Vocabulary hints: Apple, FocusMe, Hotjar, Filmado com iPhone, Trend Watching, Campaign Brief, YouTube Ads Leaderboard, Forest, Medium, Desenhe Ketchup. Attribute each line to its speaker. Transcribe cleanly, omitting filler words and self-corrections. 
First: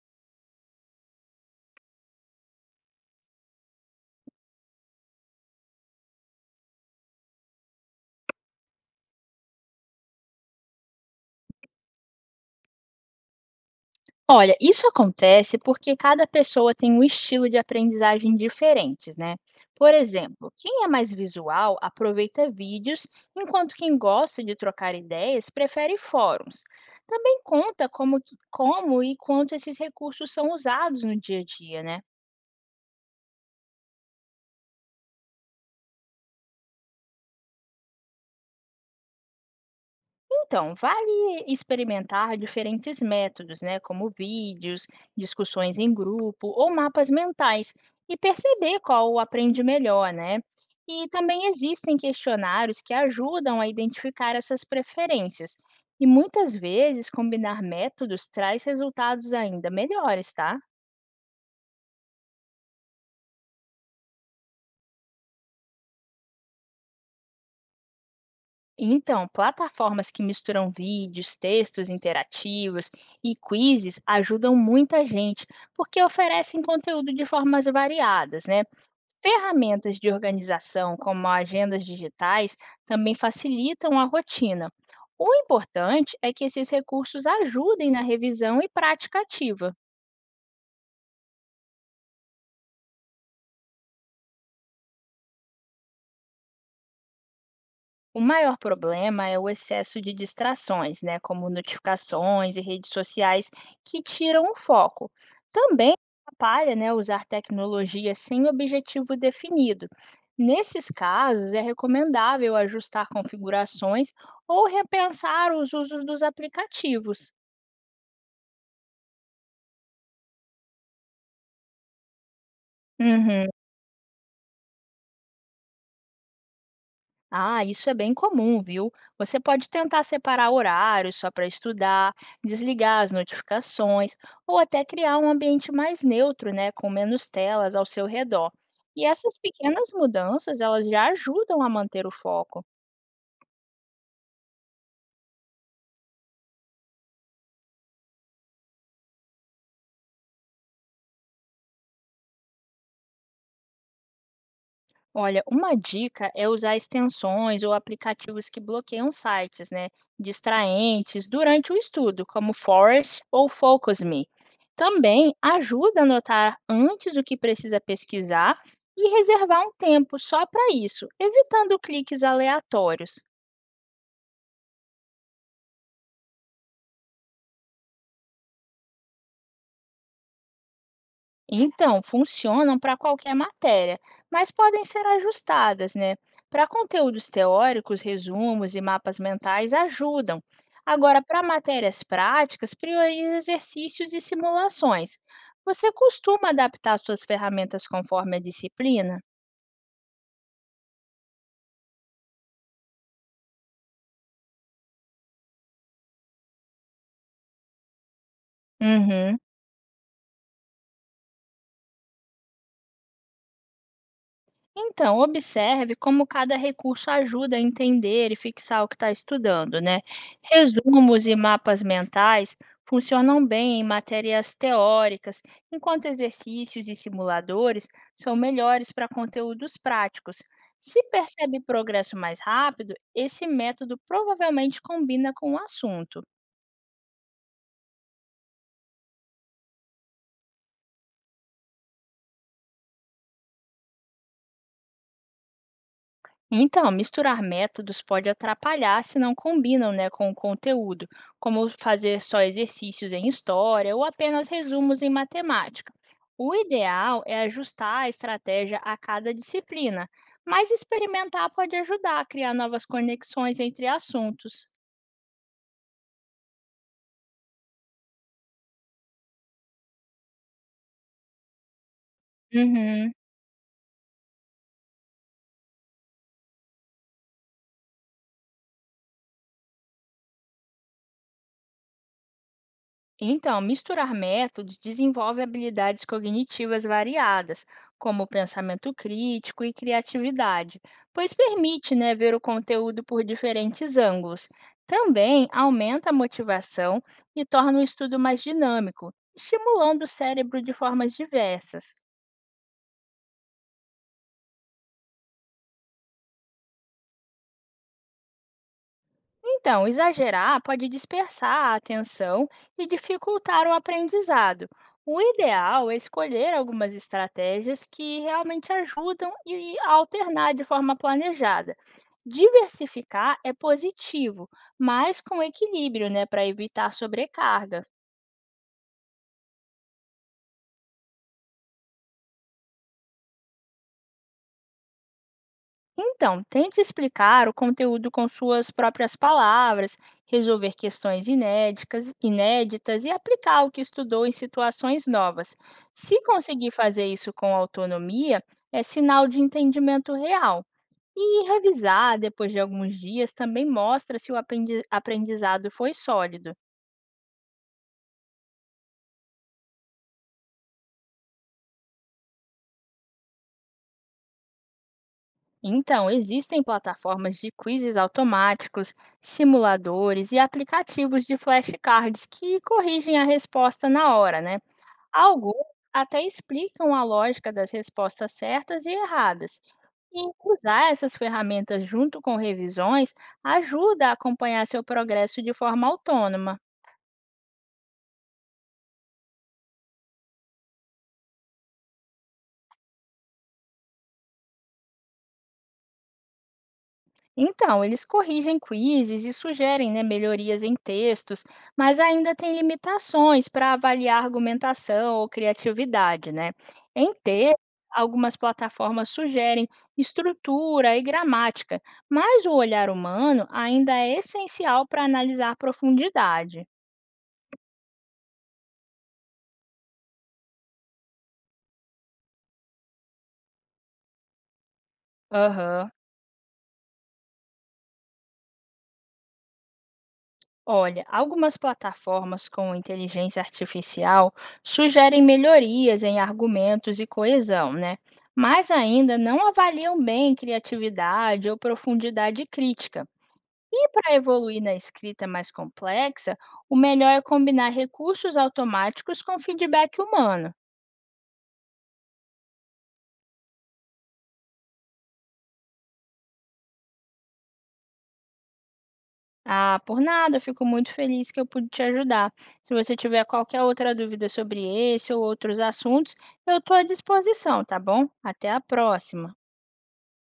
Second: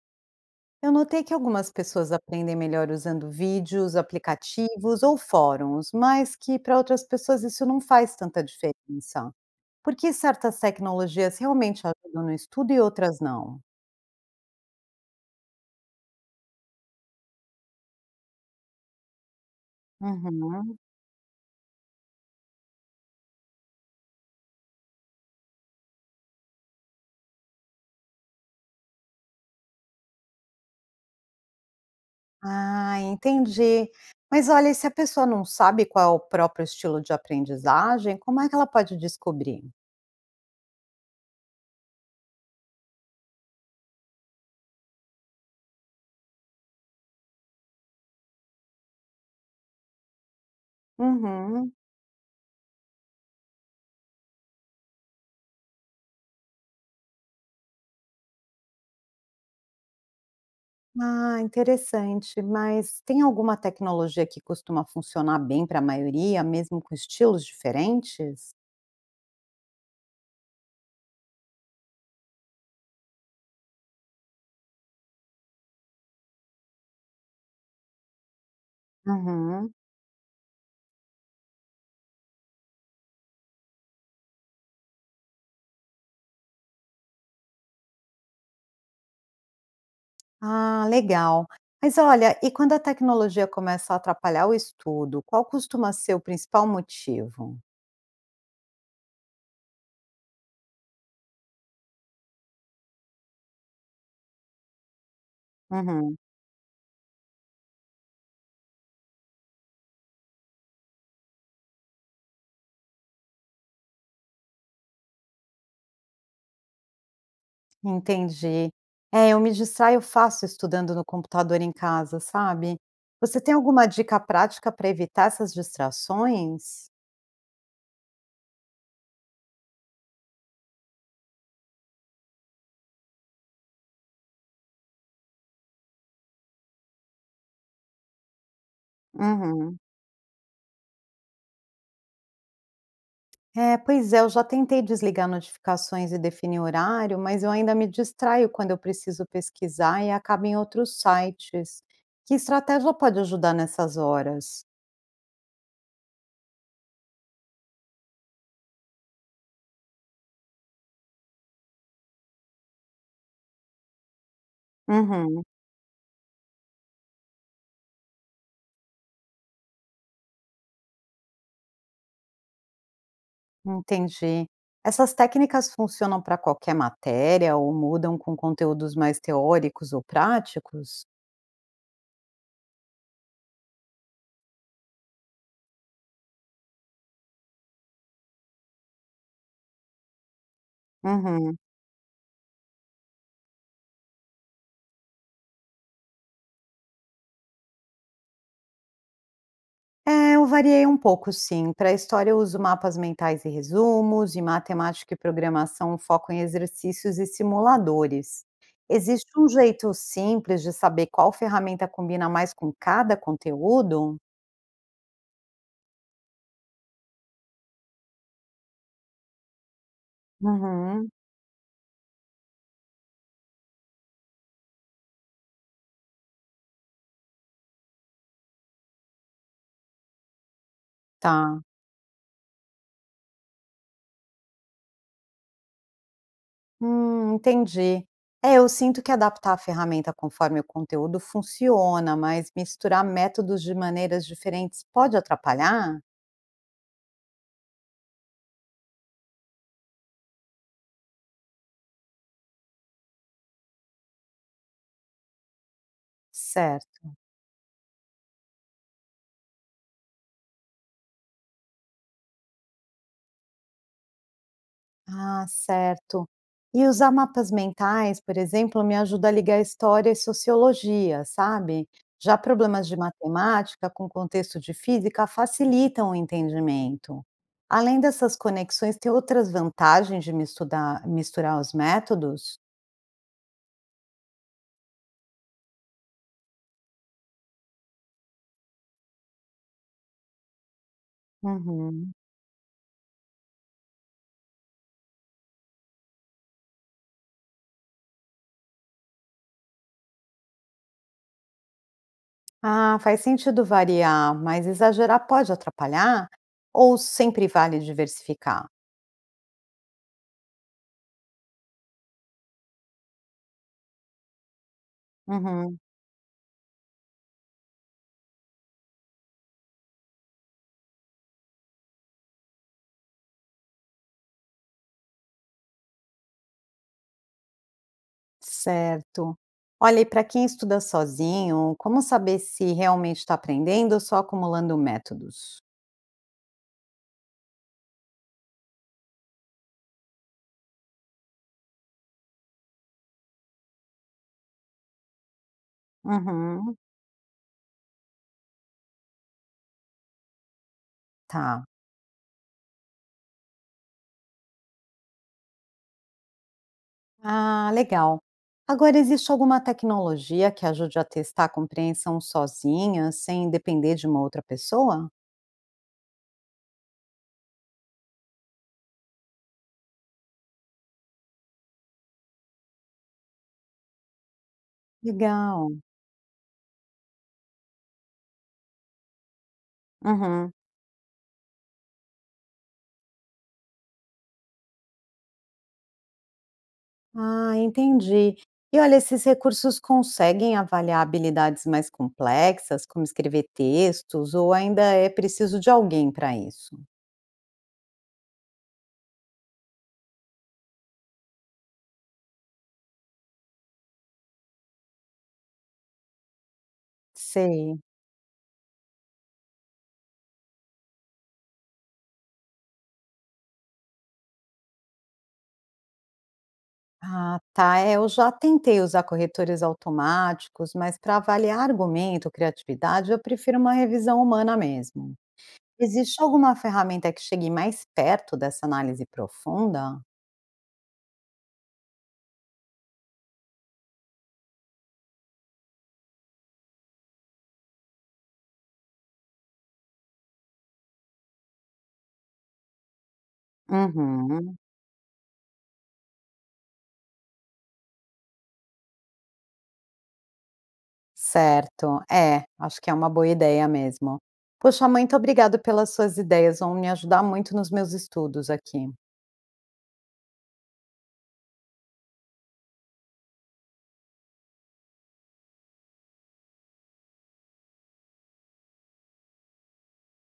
Speaker 1: Eu notei que algumas pessoas aprendem melhor usando vídeos, aplicativos ou fóruns, mas que para outras pessoas isso não faz tanta diferença. Por que certas tecnologias realmente ajudam no estudo e outras não?
Speaker 2: Olha, isso acontece porque cada pessoa tem um estilo de aprendizagem diferentes, né? Por exemplo,
Speaker 1: Uhum.
Speaker 2: quem é mais visual aproveita vídeos, enquanto quem gosta de trocar ideias prefere fóruns. Também conta como, como e quanto esses recursos são usados no dia a dia, né?
Speaker 1: Ah, entendi. Mas olha, e se a pessoa não sabe qual é o próprio estilo de aprendizagem, como é que ela pode descobrir?
Speaker 2: Então, vale experimentar diferentes métodos, né, como vídeos, discussões em grupo ou mapas mentais, e perceber qual aprende melhor, né? E também
Speaker 1: Uhum.
Speaker 2: existem questionários que ajudam a identificar essas preferências. E muitas vezes combinar métodos traz resultados ainda melhores, tá?
Speaker 1: Ah, interessante. Mas tem alguma tecnologia que costuma funcionar bem para a maioria, mesmo com estilos diferentes?
Speaker 2: Então, plataformas que misturam vídeos, textos interativos e quizzes ajudam muita gente, porque oferecem conteúdo de formas variadas, né?
Speaker 1: Uhum.
Speaker 2: Ferramentas de organização, como agendas digitais, também facilitam a rotina. O importante é que esses recursos ajudem na revisão e prática ativa.
Speaker 1: Ah, legal. Mas olha, e quando a tecnologia começa a atrapalhar o estudo, qual costuma ser o principal motivo?
Speaker 2: O maior problema é o excesso de distrações, né, como notificações e redes sociais que tiram o foco. Também
Speaker 1: Uhum,
Speaker 2: atrapalha, né, usar tecnologia sem objetivo definido. Nesses casos, é recomendável ajustar configurações ou repensar os usos dos aplicativos.
Speaker 1: entendi. É, eu me distraio fácil estudando no computador em casa, sabe? Você
Speaker 2: Uhum.
Speaker 1: tem alguma dica prática para evitar essas distrações?
Speaker 2: Ah, isso é bem comum, viu? Você pode tentar separar horários só para estudar, desligar as notificações ou até criar um ambiente mais neutro, né, com menos telas ao seu redor. E essas
Speaker 1: Uhum.
Speaker 2: pequenas mudanças, elas já ajudam a manter o foco.
Speaker 1: É, pois é, eu já tentei desligar notificações e definir horário, mas eu ainda me distraio quando eu preciso pesquisar e acabo em outros sites. Que estratégia pode ajudar nessas horas?
Speaker 2: Olha, uma dica é usar extensões ou aplicativos que bloqueiam sites, né, distraentes durante o estudo, como Forest ou FocusMe. Também
Speaker 1: Uhum,
Speaker 2: ajuda a anotar antes o que precisa pesquisar e reservar um tempo só para isso, evitando cliques aleatórios.
Speaker 1: entendi. Essas técnicas funcionam para qualquer matéria ou mudam com conteúdos mais teóricos ou práticos?
Speaker 2: Então, funcionam para qualquer matéria, mas podem ser ajustadas, né? Para conteúdos teóricos, resumos e mapas mentais ajudam. Agora, para
Speaker 1: Uhum.
Speaker 2: matérias práticas, prioriza exercícios e simulações. Você costuma adaptar suas ferramentas conforme a disciplina?
Speaker 1: É, eu variei um pouco, sim. Para história, eu uso mapas mentais e resumos, e matemática e programação, foco em exercícios e simuladores. Existe
Speaker 2: Uhum.
Speaker 1: um jeito simples de saber qual ferramenta combina mais com cada conteúdo?
Speaker 2: Então, observe como cada recurso ajuda a entender e fixar o que está estudando, né?
Speaker 1: Uhum,
Speaker 2: Resumos e mapas mentais funcionam bem em matérias teóricas, enquanto exercícios e simuladores são melhores para conteúdos práticos. Se percebe
Speaker 1: tá.
Speaker 2: progresso mais rápido, esse método provavelmente combina com o assunto.
Speaker 1: Entendi. É, eu sinto que adaptar a ferramenta conforme o conteúdo funciona, mas misturar métodos de maneiras diferentes pode atrapalhar?
Speaker 2: Então, misturar métodos pode atrapalhar se não combinam, né, com o conteúdo, como fazer só exercícios em história ou apenas resumos em matemática. O
Speaker 1: Certo.
Speaker 2: ideal é ajustar a estratégia a cada disciplina, mas experimentar pode ajudar a criar novas conexões entre assuntos.
Speaker 1: Ah, certo. E usar mapas mentais, por exemplo, me ajuda a ligar história e sociologia, sabe? Já problemas de
Speaker 2: Uhum.
Speaker 1: matemática com contexto de física facilitam o entendimento. Além dessas conexões, tem outras vantagens de misturar os métodos?
Speaker 2: Então, misturar métodos desenvolve habilidades cognitivas variadas, como pensamento crítico e criatividade, pois permite, né,
Speaker 1: Uhum.
Speaker 2: ver o conteúdo por diferentes ângulos. Também aumenta a motivação e torna o estudo mais dinâmico, estimulando o cérebro de formas diversas.
Speaker 1: Ah, faz sentido variar, mas exagerar pode atrapalhar? Ou sempre vale diversificar?
Speaker 2: Então, exagerar pode dispersar a atenção e dificultar o aprendizado. O
Speaker 1: Uhum.
Speaker 2: ideal é escolher algumas estratégias que realmente ajudam e a alternar de forma planejada. Diversificar é positivo, mas com equilíbrio, né, para evitar sobrecarga.
Speaker 1: Certo. Olha, e para quem estuda sozinho, como saber se realmente está aprendendo ou só acumulando métodos?
Speaker 2: Então, tente explicar o conteúdo com suas próprias palavras, resolver questões inéditas e aplicar o que estudou em situações novas. Se conseguir
Speaker 1: Uhum,
Speaker 2: fazer isso com autonomia, é sinal de entendimento real. E
Speaker 1: tá.
Speaker 2: revisar depois de alguns dias também mostra se o aprendizado foi sólido.
Speaker 1: Ah, legal. Agora, existe alguma tecnologia que ajude a testar a compreensão sozinha, sem depender de uma outra pessoa?
Speaker 2: Então, existem plataformas de quizzes automáticos, simuladores e aplicativos de flashcards que corrigem a resposta na hora, né? Alguns
Speaker 1: Legal.
Speaker 2: até explicam a lógica das respostas certas e erradas. E
Speaker 1: Uhum.
Speaker 2: usar essas ferramentas junto com revisões ajuda a acompanhar seu progresso de forma autônoma.
Speaker 1: Ah, entendi. E olha, esses recursos conseguem avaliar habilidades mais complexas, como escrever textos, ou ainda é preciso de alguém para isso?
Speaker 2: Então, eles corrigem quizzes e sugerem né, melhorias em textos, mas ainda tem limitações para avaliar argumentação ou criatividade. Né? Em texto,
Speaker 1: Sei.
Speaker 2: algumas plataformas sugerem estrutura e gramática, mas o olhar humano ainda é essencial para analisar profundidade.
Speaker 1: Ah, tá. É, eu já tentei usar corretores automáticos, mas para avaliar argumento criatividade, eu prefiro uma revisão humana mesmo.
Speaker 2: Aham.
Speaker 1: Existe alguma ferramenta que chegue mais perto dessa análise profunda?
Speaker 2: Olha, algumas plataformas com inteligência artificial sugerem melhorias em argumentos e coesão, né? Mas ainda não avaliam bem criatividade ou profundidade crítica. E para
Speaker 1: Uhum,
Speaker 2: evoluir na escrita mais complexa, o melhor é combinar recursos automáticos com feedback humano.
Speaker 1: certo. É, acho que é uma boa ideia mesmo. Poxa, muito obrigado pelas suas ideias, vão me ajudar muito nos meus estudos aqui.
Speaker 2: Ah, por nada, eu fico muito feliz que eu pude te ajudar. Se você tiver qualquer outra dúvida sobre esse ou outros assuntos, eu estou à disposição, tá bom? Até a próxima!